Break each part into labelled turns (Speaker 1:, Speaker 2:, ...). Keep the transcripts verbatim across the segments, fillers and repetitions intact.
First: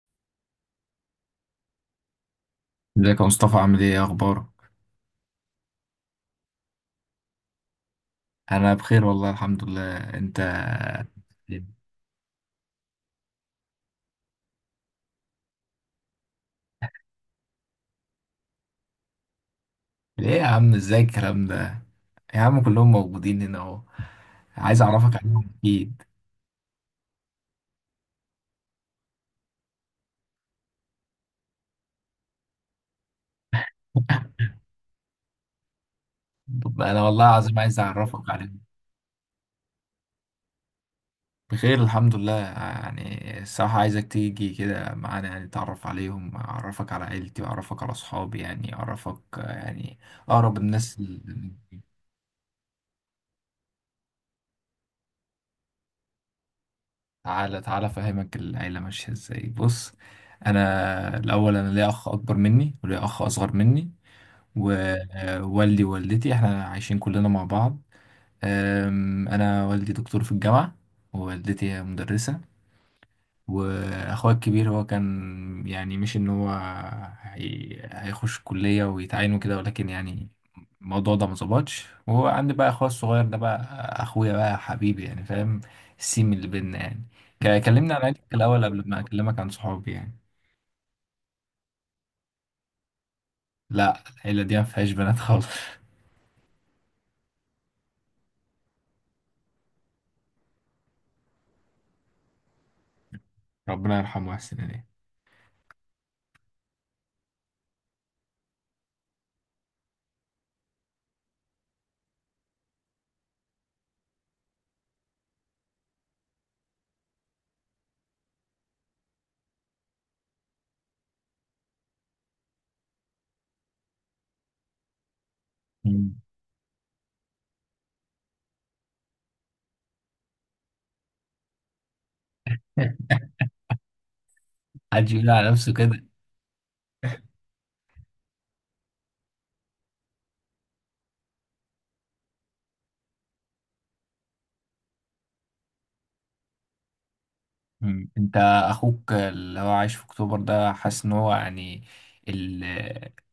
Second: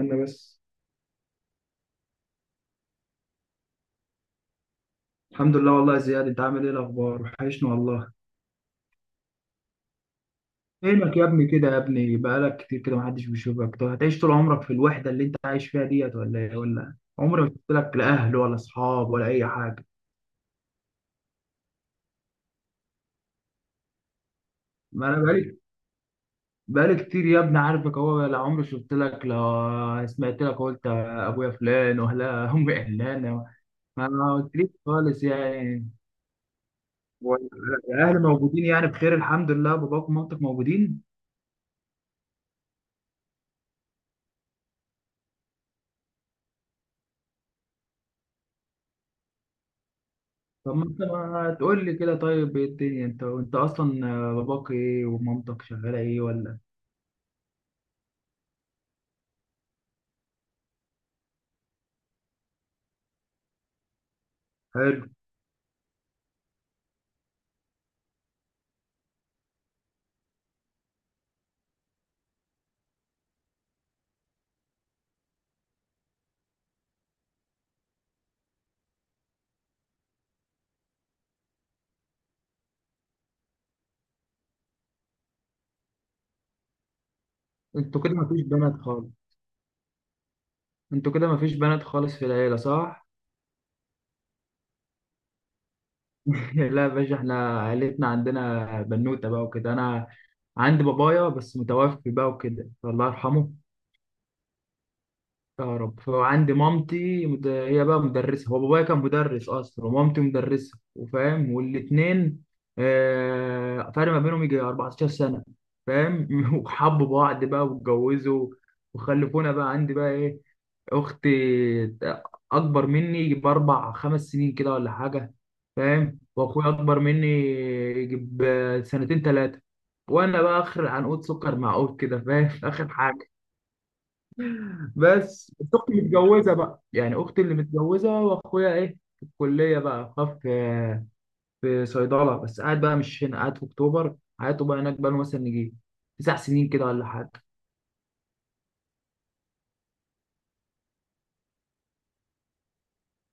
Speaker 1: انا بس.
Speaker 2: ازيك يا مصطفى؟ عامل ايه؟ ايه اخبارك؟
Speaker 1: الحمد لله، والله يا زياد، انت عامل ايه؟ الاخبار وحشني والله.
Speaker 2: انا بخير والله الحمد لله. انت؟
Speaker 1: فينك يا ابني كده يا ابني؟ بقالك كتير كده محدش بيشوفك. طب هتعيش طول عمرك في الوحده اللي انت عايش فيها ديت ولا ايه؟ ولا عمري ما شفت لك لا اهل ولا اصحاب ولا اي حاجه.
Speaker 2: ايه يا عم، ازاي الكلام ده؟ يا عم كلهم موجودين هنا اهو. عايز
Speaker 1: ما
Speaker 2: اعرفك
Speaker 1: انا
Speaker 2: عليهم
Speaker 1: بقالي
Speaker 2: اكيد.
Speaker 1: بقالي كتير يا ابني، عارفك اهو، لا عمري شفت لك لا سمعت لك قلت ابويا فلان ولا امي علانه. ما قلتليش خالص يعني.
Speaker 2: طب انا والله
Speaker 1: ولا-
Speaker 2: العظيم عايز
Speaker 1: الاهل
Speaker 2: اعرفك عليهم.
Speaker 1: موجودين يعني، بخير الحمد لله؟ باباك ومامتك موجودين؟
Speaker 2: بخير الحمد لله، يعني الصراحة عايزك تيجي كده معانا، يعني تعرف عليهم، اعرفك على عيلتي واعرفك على اصحابي، يعني اعرفك يعني اقرب
Speaker 1: طب ما
Speaker 2: الناس.
Speaker 1: انت ما تقول لي كده. طيب ايه الدنيا؟ انت انت اصلا آه، باباك ايه ومامتك شغاله ايه ولا؟
Speaker 2: تعالى تعالى افهمك العيله ماشيه ازاي، بص. انا الاول، انا ليا اخ اكبر مني وليا اخ اصغر مني.
Speaker 1: حلو.
Speaker 2: ووالدي ووالدتي احنا عايشين كلنا مع بعض. أم، انا والدي دكتور في الجامعه. ووالدتي هي مدرسه. واخويا الكبير هو كان يعني، مش ان هو هي... هيخش الكلية ويتعين وكده، ولكن يعني الموضوع ده مظبطش. وهو عندي بقى اخويا الصغير ده بقى. اخويا بقى حبيبي، يعني فاهم السيم اللي بينا يعني. ك- كلمني
Speaker 1: انتوا
Speaker 2: عن
Speaker 1: كده
Speaker 2: عيلتك
Speaker 1: مفيش
Speaker 2: الاول
Speaker 1: بنات
Speaker 2: قبل ما
Speaker 1: خالص
Speaker 2: اكلمك عن صحابي يعني.
Speaker 1: انتوا كده مفيش بنات خالص في العيله، صح؟
Speaker 2: لا العيلة دي ما فيهاش بنات خالص.
Speaker 1: لا يا باشا، احنا عيلتنا عندنا بنوته بقى وكده. انا عندي بابايا بس متوفي بقى وكده، فالله يرحمه.
Speaker 2: ربنا يرحمه ويحسن اليه.
Speaker 1: يا رب. فعندي مامتي مد- هي بقى مدرسة. هو بابايا كان مدرس أصلا ومامتي مدرسة، وفاهم، والاتنين آه، فرق ما بينهم يجي 14 سنة، فاهم. وحبوا بعض بقى واتجوزوا وخلفونا بقى. عندي بقى إيه، أختي، أكبر مني يجي بأربع خمس سنين كده ولا حاجة،
Speaker 2: مم.
Speaker 1: فاهم. وأخويا أكبر مني يجي بسنتين تلاتة. وأنا بقى آخر عنقود سكر معقود كده، فاهم. آخر حاجة. بس
Speaker 2: حد يقول على
Speaker 1: بس
Speaker 2: نفسه
Speaker 1: اختي
Speaker 2: كده!
Speaker 1: متجوزه بقى، يعني اختي اللي متجوزه، واخويا ايه في الكليه بقى، خاف في في صيدله، بس قاعد بقى مش هنا، قاعد في اكتوبر، حياته بقى هناك، بقى له مثلا نجي تسع سنين كده ولا حاجه.
Speaker 2: مم. انت اخوك اللي هو عايش في اكتوبر ده، حاسس ان هو يعني ال...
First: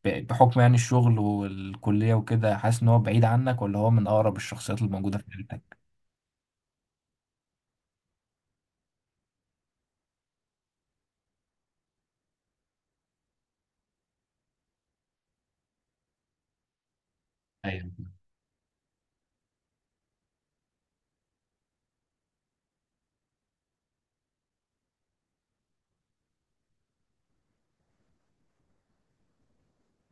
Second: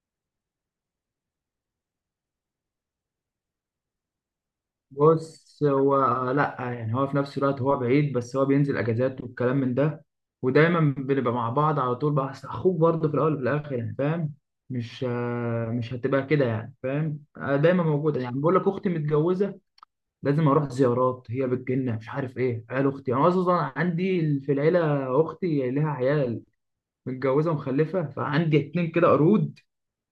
Speaker 2: ب- بحكم يعني الشغل والكلية وكده، حاسس ان هو بعيد عنك ولا هو من اقرب الشخصيات اللي موجودة في
Speaker 1: بص
Speaker 2: عيلتك؟
Speaker 1: هو، لا يعني هو في نفس الوقت هو بعيد، بس هو بينزل اجازات والكلام من ده، ودايما بنبقى مع بعض على طول بقى. أصل اخوك برضه في الاول وفي الاخر يعني، فاهم. مش آه، مش هتبقى كده يعني، فاهم. آه، دايما
Speaker 2: ايوه.
Speaker 1: موجوده يعني. بقول لك اختي متجوزه، لازم اروح زيارات، هي بتجيلنا مش عارف ايه، عيال اختي، انا اصلا عندي في العيله اختي لها عيال، متجوزه ومخلفه، فعندي اتنين كده قرود.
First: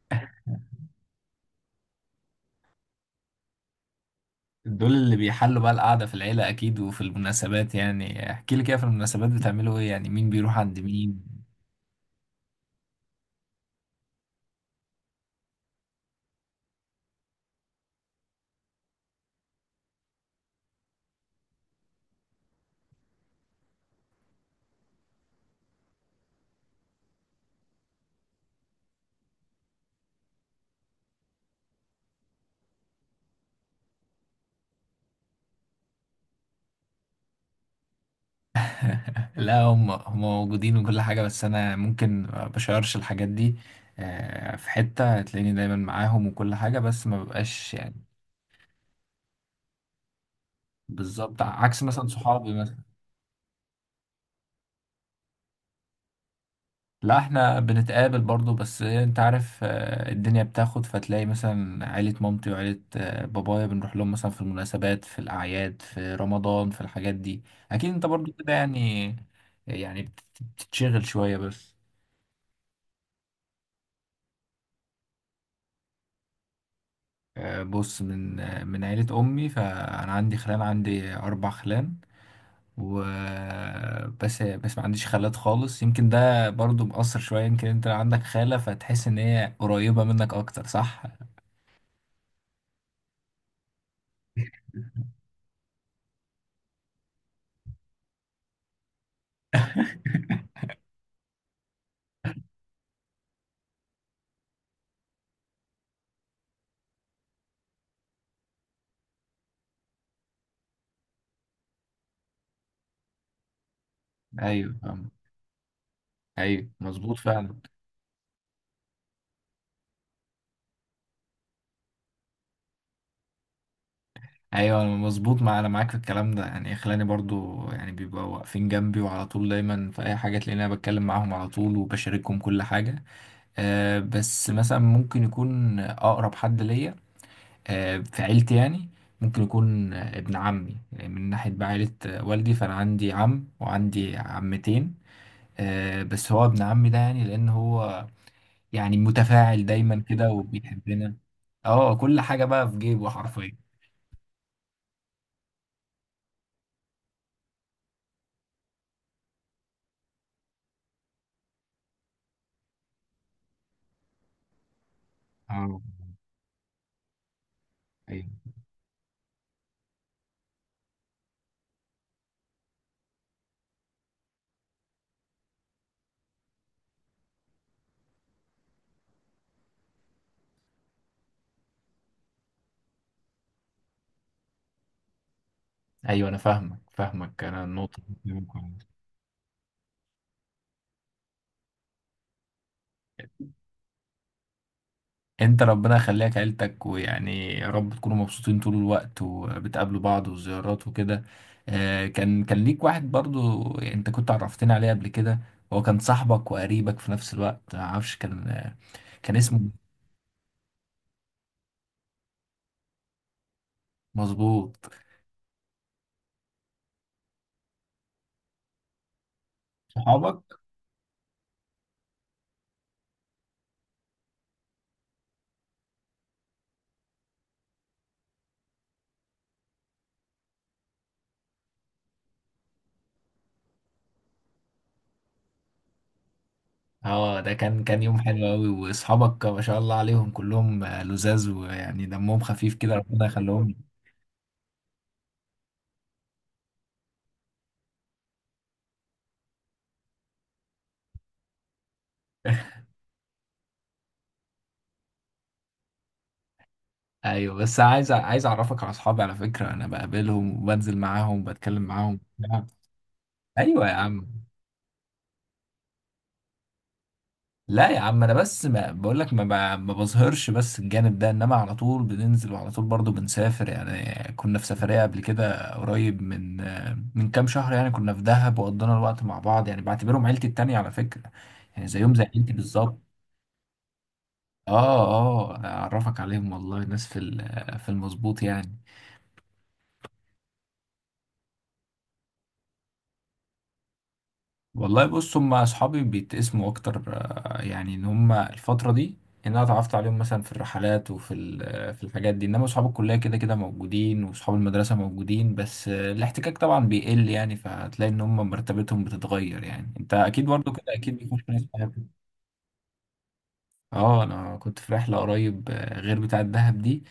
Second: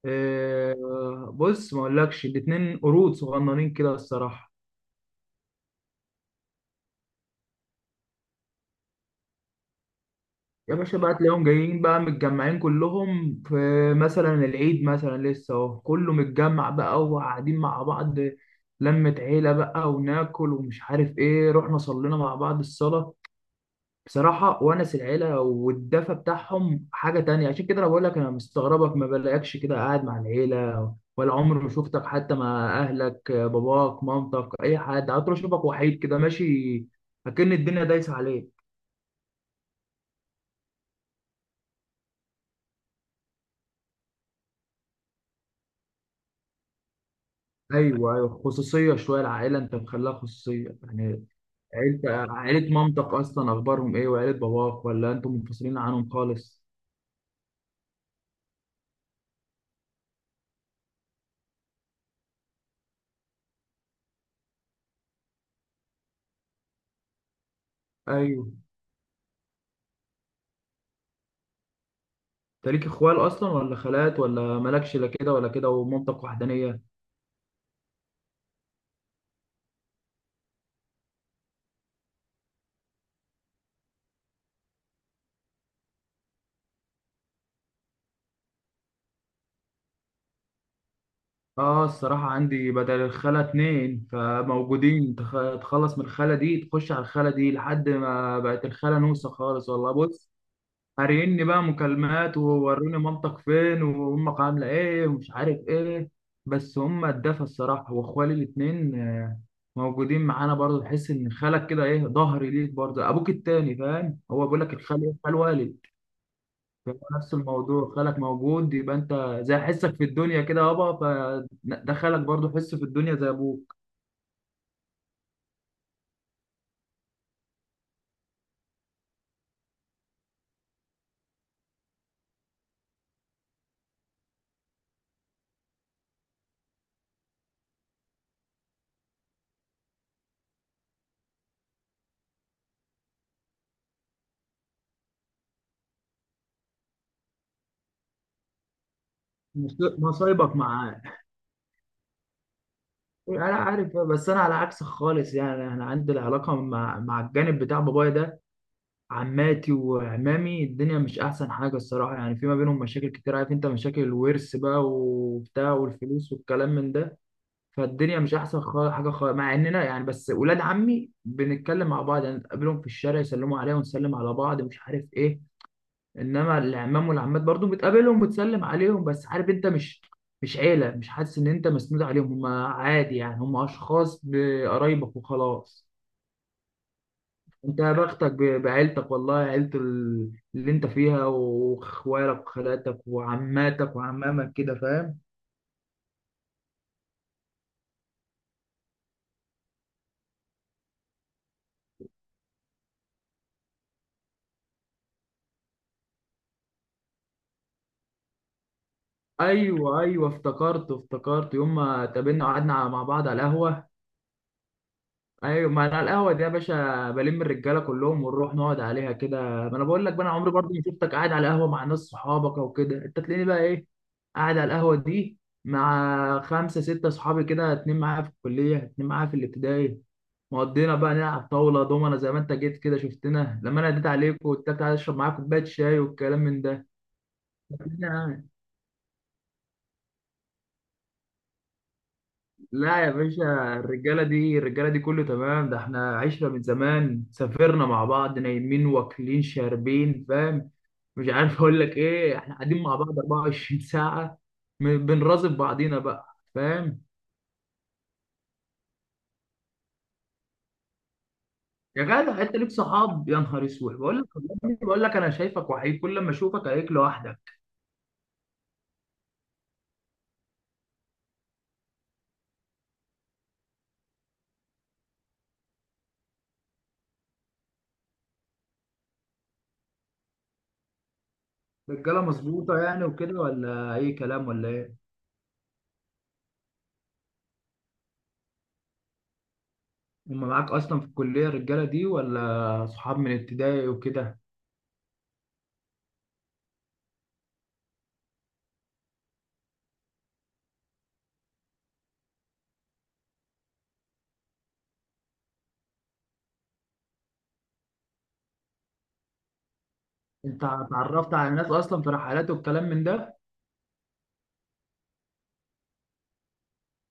Speaker 1: آه، بص ما اقولكش، الاتنين قرود صغننين كده الصراحه.
Speaker 2: دول اللي بيحلوا بقى القعدة في العيلة اكيد، وفي المناسبات يعني احكي لي كده، في المناسبات بتعملوا ايه يعني؟ مين بيروح
Speaker 1: يا
Speaker 2: عند
Speaker 1: باشا بقى
Speaker 2: مين؟
Speaker 1: تلاقيهم جايين بقى متجمعين كلهم في مثلا العيد، مثلا لسه اهو كله متجمع بقى وقاعدين مع بعض، لمة عيلة بقى، وناكل ومش عارف ايه، رحنا صلينا مع بعض الصلاة بصراحة. ونس العيلة والدفى بتاعهم حاجة تانية. عشان كده أنا بقول لك، أنا مستغربك ما بلاقيكش كده قاعد مع العيلة، ولا عمري ما شفتك حتى مع أهلك، باباك مامتك أي حد. عطر أشوفك وحيد كده ماشي، أكن الدنيا دايسة عليك.
Speaker 2: لا هم هم موجودين وكل حاجة، بس أنا ممكن ما بشيرش الحاجات دي. آه، في حتة تلاقيني دايما معاهم وكل حاجة، بس ما ببقاش يعني.
Speaker 1: أيوه أيوه، خصوصية شوية العائلة، أنت مخليها خصوصية يعني.
Speaker 2: بالظبط عكس مثلا
Speaker 1: عيلة
Speaker 2: صحابي
Speaker 1: عيلة
Speaker 2: مثلا.
Speaker 1: مامتك أصلا أخبارهم إيه؟ وعيلة باباك؟ ولا أنتم منفصلين عنهم خالص؟
Speaker 2: لا احنا بنتقابل برضو، بس انت عارف آه، الدنيا بتاخد، فتلاقي مثلا عيلة مامتي وعيلة آه، بابايا بنروح لهم مثلا في المناسبات، في الأعياد، في رمضان، في الحاجات دي. أكيد انت برضو
Speaker 1: أيوه.
Speaker 2: كده يعني. يعني بت- بتتشغل شوية بس.
Speaker 1: أنت ليك إخوال أصلا، ولا خالات، ولا مالكش لا كده ولا كده، ومامتك وحدانية؟
Speaker 2: آه، بص من آه، من عيلة أمي، فأنا عندي خلان، عندي أربع خلان و بس بس ما عنديش خالات خالص. يمكن ده برضو مأثر شوية. يمكن انت لو عندك خالة فتحس ان هي قريبة منك اكتر، صح؟
Speaker 1: اه الصراحة عندي بدل الخالة اتنين فموجودين، تخ- تخلص من الخالة دي تخش على الخالة دي، لحد ما بقت الخالة نوسة خالص والله. بص قاريني بقى مكالمات، ووروني مامتك فين وامك عاملة ايه ومش عارف ايه. بس هما اتدفى الصراحة. واخوالي الاتنين آه، موجودين معانا برضه، تحس ان خالك كده ايه، ظهري ليك برضه، ابوك التاني فاهم. هو بيقول لك
Speaker 2: ايوه
Speaker 1: الخال
Speaker 2: فاهم.
Speaker 1: ايه، خال والد.
Speaker 2: ايوه
Speaker 1: هو
Speaker 2: مظبوط
Speaker 1: نفس
Speaker 2: فعلا.
Speaker 1: الموضوع، خالك موجود يبقى انت زي حسك في الدنيا كده يابا، فدخلك برضه حس في الدنيا زي ابوك.
Speaker 2: ايوه انا مظبوط، مع انا معاك في الكلام ده يعني. خلاني برضو يعني بيبقوا واقفين جنبي وعلى طول دايما، في اي حاجه تلاقيني انا بتكلم معاهم على طول وبشاركهم كل حاجه. أه بس مثلا ممكن يكون اقرب حد ليا آه، في عيلتي يعني، ممكن يكون آه، ابن عمي. يعني من ناحية بقى عيلة آه، والدي، فأنا عندي عم وعندي عمتين. آه، بس هو ابن عمي ده يعني لأن هو يعني متفاعل
Speaker 1: مص-
Speaker 2: دايما كده
Speaker 1: مصايبك معاه.
Speaker 2: وبيحبنا. اه كل حاجة بقى في جيبه
Speaker 1: انا
Speaker 2: حرفيا.
Speaker 1: عارف، بس انا على عكسك خالص يعني. انا عندي العلاقه مع مع الجانب بتاع بابايا ده، عماتي وعمامي، الدنيا مش احسن حاجه الصراحه، يعني في ما بينهم مشاكل كتير، عارف انت، مشاكل الورث بقى وبتاع
Speaker 2: اه.
Speaker 1: والفلوس والكلام من ده. فالدنيا مش
Speaker 2: ايوه.
Speaker 1: احسن خالص حاجه خالص، مع اننا يعني بس ولاد عمي بنتكلم مع بعض يعني، نتقابلهم في الشارع يسلموا عليا ونسلم على بعض مش عارف ايه. انما العمام والعمات برضو بتقابلهم وبتسلم عليهم، بس عارف انت مش، مش عيله، مش حاسس ان انت مسنود عليهم، هم عادي يعني، هم اشخاص بقرايبك وخلاص.
Speaker 2: أيوة أنا فاهمك فاهمك، أنا
Speaker 1: انت يا
Speaker 2: النقطة دي.
Speaker 1: بختك
Speaker 2: تمام،
Speaker 1: ب-
Speaker 2: كويس.
Speaker 1: بعيلتك والله، عيله ال- اللي انت فيها، واخوالك وخالاتك وعماتك وعمامك كده، فاهم.
Speaker 2: انت ربنا يخليك عيلتك، ويعني يا رب تكونوا مبسوطين طول الوقت وبتقابلوا بعض وزيارات وكده. آه، كان كان ليك واحد برضو، انت كنت عرفتني عليه قبل كده. هو كان صاحبك وقريبك في نفس الوقت. معرفش كان آه، كان اسمه...
Speaker 1: ايوه ايوه، افتكرت افتكرت يوم ما اتقابلنا وقعدنا مع بعض على القهوه.
Speaker 2: مظبوط.
Speaker 1: ايوه، ما انا القهوه دي يا باشا بلم الرجاله كلهم ونروح نقعد عليها كده. ما انا بقول لك بقى، انا
Speaker 2: صحابك.
Speaker 1: عمري برضه ما شفتك قاعد على قهوه مع ناس صحابك او كده. انت تلاقيني بقى ايه قاعد على القهوه دي مع خمسه سته صحابي كده، اتنين معايا في الكليه، اتنين معايا في الابتدائي، مقضينا بقى نلعب طاوله دومنا زي ما انت جيت كده شفتنا، لما انا اديت عليك وقلت لك تعالى اشرب معاك كوبايه شاي والكلام من
Speaker 2: اه ده كان كان يوم
Speaker 1: ده.
Speaker 2: حلو قوي، واصحابك ما شاء الله عليهم كلهم آه، لذاذ، ويعني دمهم خفيف كده،
Speaker 1: لا يا
Speaker 2: ربنا
Speaker 1: باشا،
Speaker 2: يخليهم.
Speaker 1: الرجالة دي الرجالة دي كله تمام. ده احنا عشرة من زمان سافرنا مع بعض، نايمين واكلين شاربين، فاهم. مش عارف اقول لك ايه، احنا قاعدين مع بعض اربع وعشرون ساعة ساعة، م- بنراقب بعضينا بقى، فاهم.
Speaker 2: ايوه بس عايز عايز اعرفك على اصحابي على فكرة، انا بقابلهم وبنزل معاهم وبتكلم
Speaker 1: يا
Speaker 2: معاهم.
Speaker 1: جدع انت ليك صحاب؟ يا نهار
Speaker 2: ايوه يا
Speaker 1: اسود، بقول
Speaker 2: عم.
Speaker 1: لك والله، بقول لك انا شايفك وحيد كل ما اشوفك عليك لوحدك.
Speaker 2: لا يا عم انا بس، ما بقول لك ما, ما ما بظهرش بس الجانب ده، انما على طول بننزل وعلى طول برضو بنسافر، يعني كنا في سفرية قبل كده قريب من من كام شهر. يعني كنا في دهب وقضينا الوقت مع بعض، يعني بعتبرهم عيلتي التانية على فكرة، يعني زيهم
Speaker 1: رجالة
Speaker 2: زي عيلتي
Speaker 1: مظبوطة
Speaker 2: بالظبط.
Speaker 1: يعني وكده، ولا اي كلام ولا ايه؟
Speaker 2: اه. اه اعرفك عليهم والله، ناس في ال- في المظبوط يعني.
Speaker 1: هم معاك اصلا في الكلية الرجالة دي، ولا صحاب من ابتدائي وكده؟
Speaker 2: والله بص هم اصحابي بيتقسموا اكتر آه، يعني ان هم الفتره دي ان انا اتعرفت عليهم مثلا في الرحلات وفي ال- آه، في الحاجات دي، انما اصحاب الكليه كده كده موجودين واصحاب المدرسه موجودين، بس آه، الاحتكاك طبعا بيقل، يعني فهتلاقي ان هم مرتبتهم بتتغير يعني، انت اكيد
Speaker 1: انت
Speaker 2: برضو كده، اكيد
Speaker 1: اتعرفت
Speaker 2: بيكون
Speaker 1: على
Speaker 2: في ناس
Speaker 1: ناس
Speaker 2: صحابك.
Speaker 1: اصلا في رحلات والكلام من ده؟
Speaker 2: اه انا كنت في رحله قريب آه، غير بتاعه دهب دي.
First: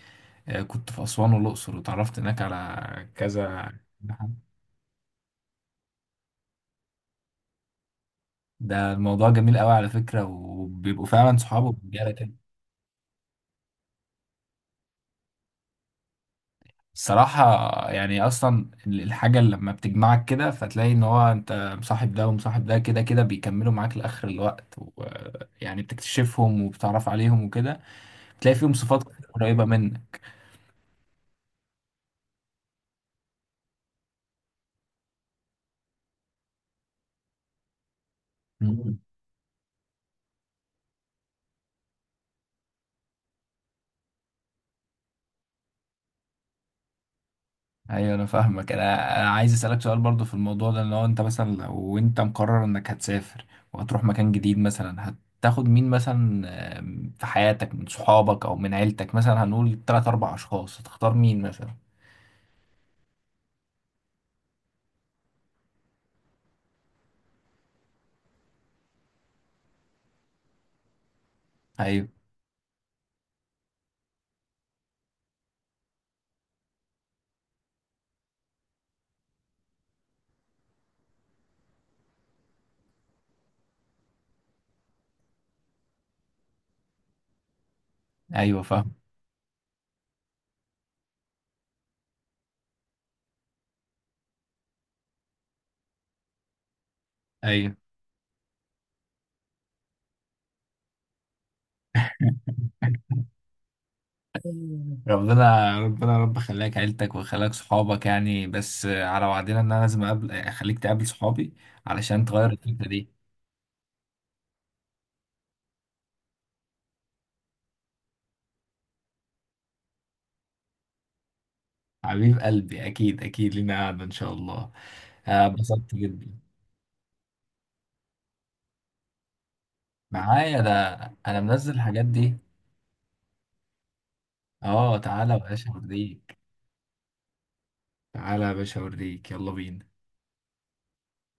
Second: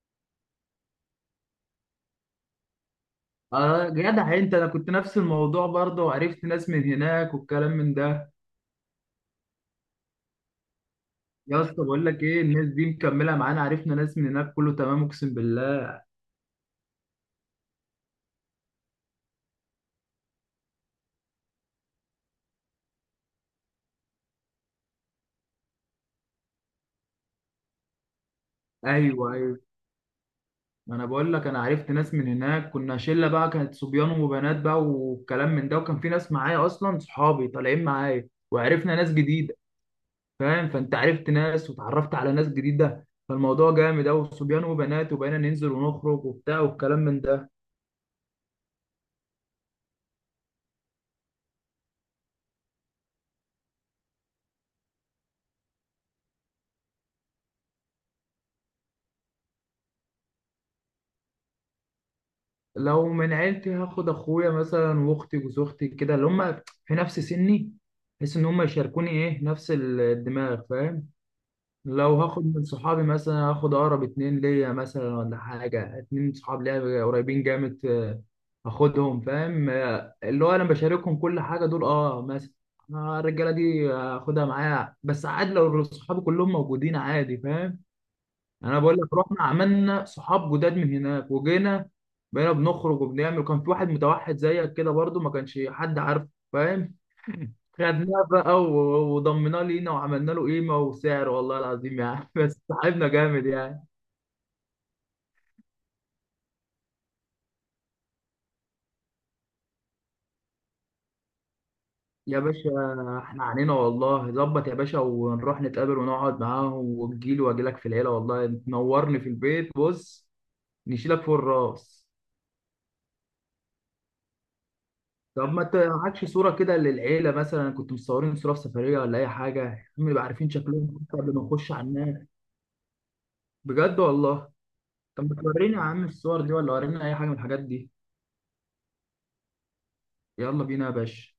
Speaker 2: آه، كنت في اسوان والاقصر وتعرفت هناك على كذا.
Speaker 1: اه جدع انت، انا كنت نفس الموضوع برضه، وعرفت ناس من هناك والكلام من ده.
Speaker 2: ده الموضوع جميل قوي على فكره، وبيبقوا فعلا
Speaker 1: يا
Speaker 2: صحابه
Speaker 1: اسطى بقول
Speaker 2: رجاله
Speaker 1: لك
Speaker 2: كده.
Speaker 1: ايه، الناس دي مكمله معانا، عرفنا ناس من هناك كله تمام، اقسم بالله.
Speaker 2: الصراحة. يعني أصلا الحاجة اللي لما بتجمعك كده فتلاقي إن هو أنت مصاحب ده ومصاحب ده، كده كده بيكملوا معاك لآخر الوقت، ويعني بتكتشفهم وبتعرف عليهم وكده، بتلاقي فيهم صفات
Speaker 1: ايوه ايوه،
Speaker 2: قريبة منك.
Speaker 1: ما انا بقول لك، انا عرفت ناس من هناك، كنا شله بقى، كانت صبيان وبنات بقى والكلام من ده، وكان في ناس معايا اصلا صحابي طالعين معايا، وعرفنا
Speaker 2: مم.
Speaker 1: ناس جديده، فاهم. فانت عرفت ناس، وتعرفت على ناس جديده، فالموضوع جامد اوي، صبيان وبنات، وبقينا ننزل ونخرج وبتاع والكلام من ده.
Speaker 2: أيوة أنا فاهمك. أنا أنا عايز أسألك سؤال برضو في الموضوع ده، إن هو أنت مثلا لو أنت مقرر إنك هتسافر وهتروح مكان جديد مثلا، هتاخد مين مثلا آم، في حياتك؟ من صحابك أو من عيلتك مثلا، هنقول تلات أربع أشخاص، هتختار مين مثلا؟
Speaker 1: لو من عيلتي هاخد اخويا مثلا واختي وزوجتي كده، اللي هم في نفس سني، بحيث ان هم يشاركوني ايه نفس الدماغ، فاهم.
Speaker 2: أيوة.
Speaker 1: لو هاخد من صحابي مثلا، هاخد اقرب اتنين ليا مثلا ولا حاجه، اتنين صحاب ليا قريبين جامد، آه، هاخدهم فاهم. آه، اللي هو انا بشاركهم كل حاجه دول، اه مثلا. آه، الرجاله دي هاخدها معايا، بس عادي لو صحابي كلهم موجودين عادي، فاهم.
Speaker 2: أيوة
Speaker 1: انا
Speaker 2: فاهم.
Speaker 1: بقول لك رحنا عملنا صحاب جداد من هناك وجينا، بقينا بنخرج وبنعمل. كان في واحد متوحد زيك كده برضو، ما كانش حد عارف، فاهم.
Speaker 2: أيوة.
Speaker 1: خدناه بقى و- وضمناه لينا وعملنا له قيمه وسعر والله العظيم يعني، بس صاحبنا جامد يعني.
Speaker 2: ربنا ربنا رب خلاك عيلتك وخلاك صحابك يعني. بس على وعدنا، ان انا لازم اقابل، اخليك تقابل صحابي علشان
Speaker 1: يا
Speaker 2: تغير
Speaker 1: باشا،
Speaker 2: الفكرة دي.
Speaker 1: احنا عنينا والله ظبط يا باشا، ونروح نتقابل ونقعد معاهم. وتجيلي واجي لك في العيله والله، تنورني في البيت، بص نشيلك فوق الراس.
Speaker 2: حبيب قلبي اكيد اكيد لينا قعدة ان شاء الله.
Speaker 1: طب
Speaker 2: آه،
Speaker 1: ما
Speaker 2: اتبسطت
Speaker 1: تعادش
Speaker 2: جدا.
Speaker 1: صورة كده للعيلة مثلا؟ كنت مصورين صورة في سفرية ولا أي حاجة، هم يبقى عارفين
Speaker 2: معايا ده،
Speaker 1: شكلهم قبل
Speaker 2: انا
Speaker 1: ما نخش
Speaker 2: منزل
Speaker 1: على
Speaker 2: الحاجات
Speaker 1: الناس.
Speaker 2: دي.
Speaker 1: بجد والله.
Speaker 2: اه
Speaker 1: طب
Speaker 2: تعالى
Speaker 1: ما
Speaker 2: يا باشا
Speaker 1: تورينا يا عم
Speaker 2: اوريك.
Speaker 1: الصور دي، ولا ورينا أي حاجة من الحاجات دي؟
Speaker 2: تعالى يا باشا اوريك، يلا بينا.
Speaker 1: يلا بينا يا باشا.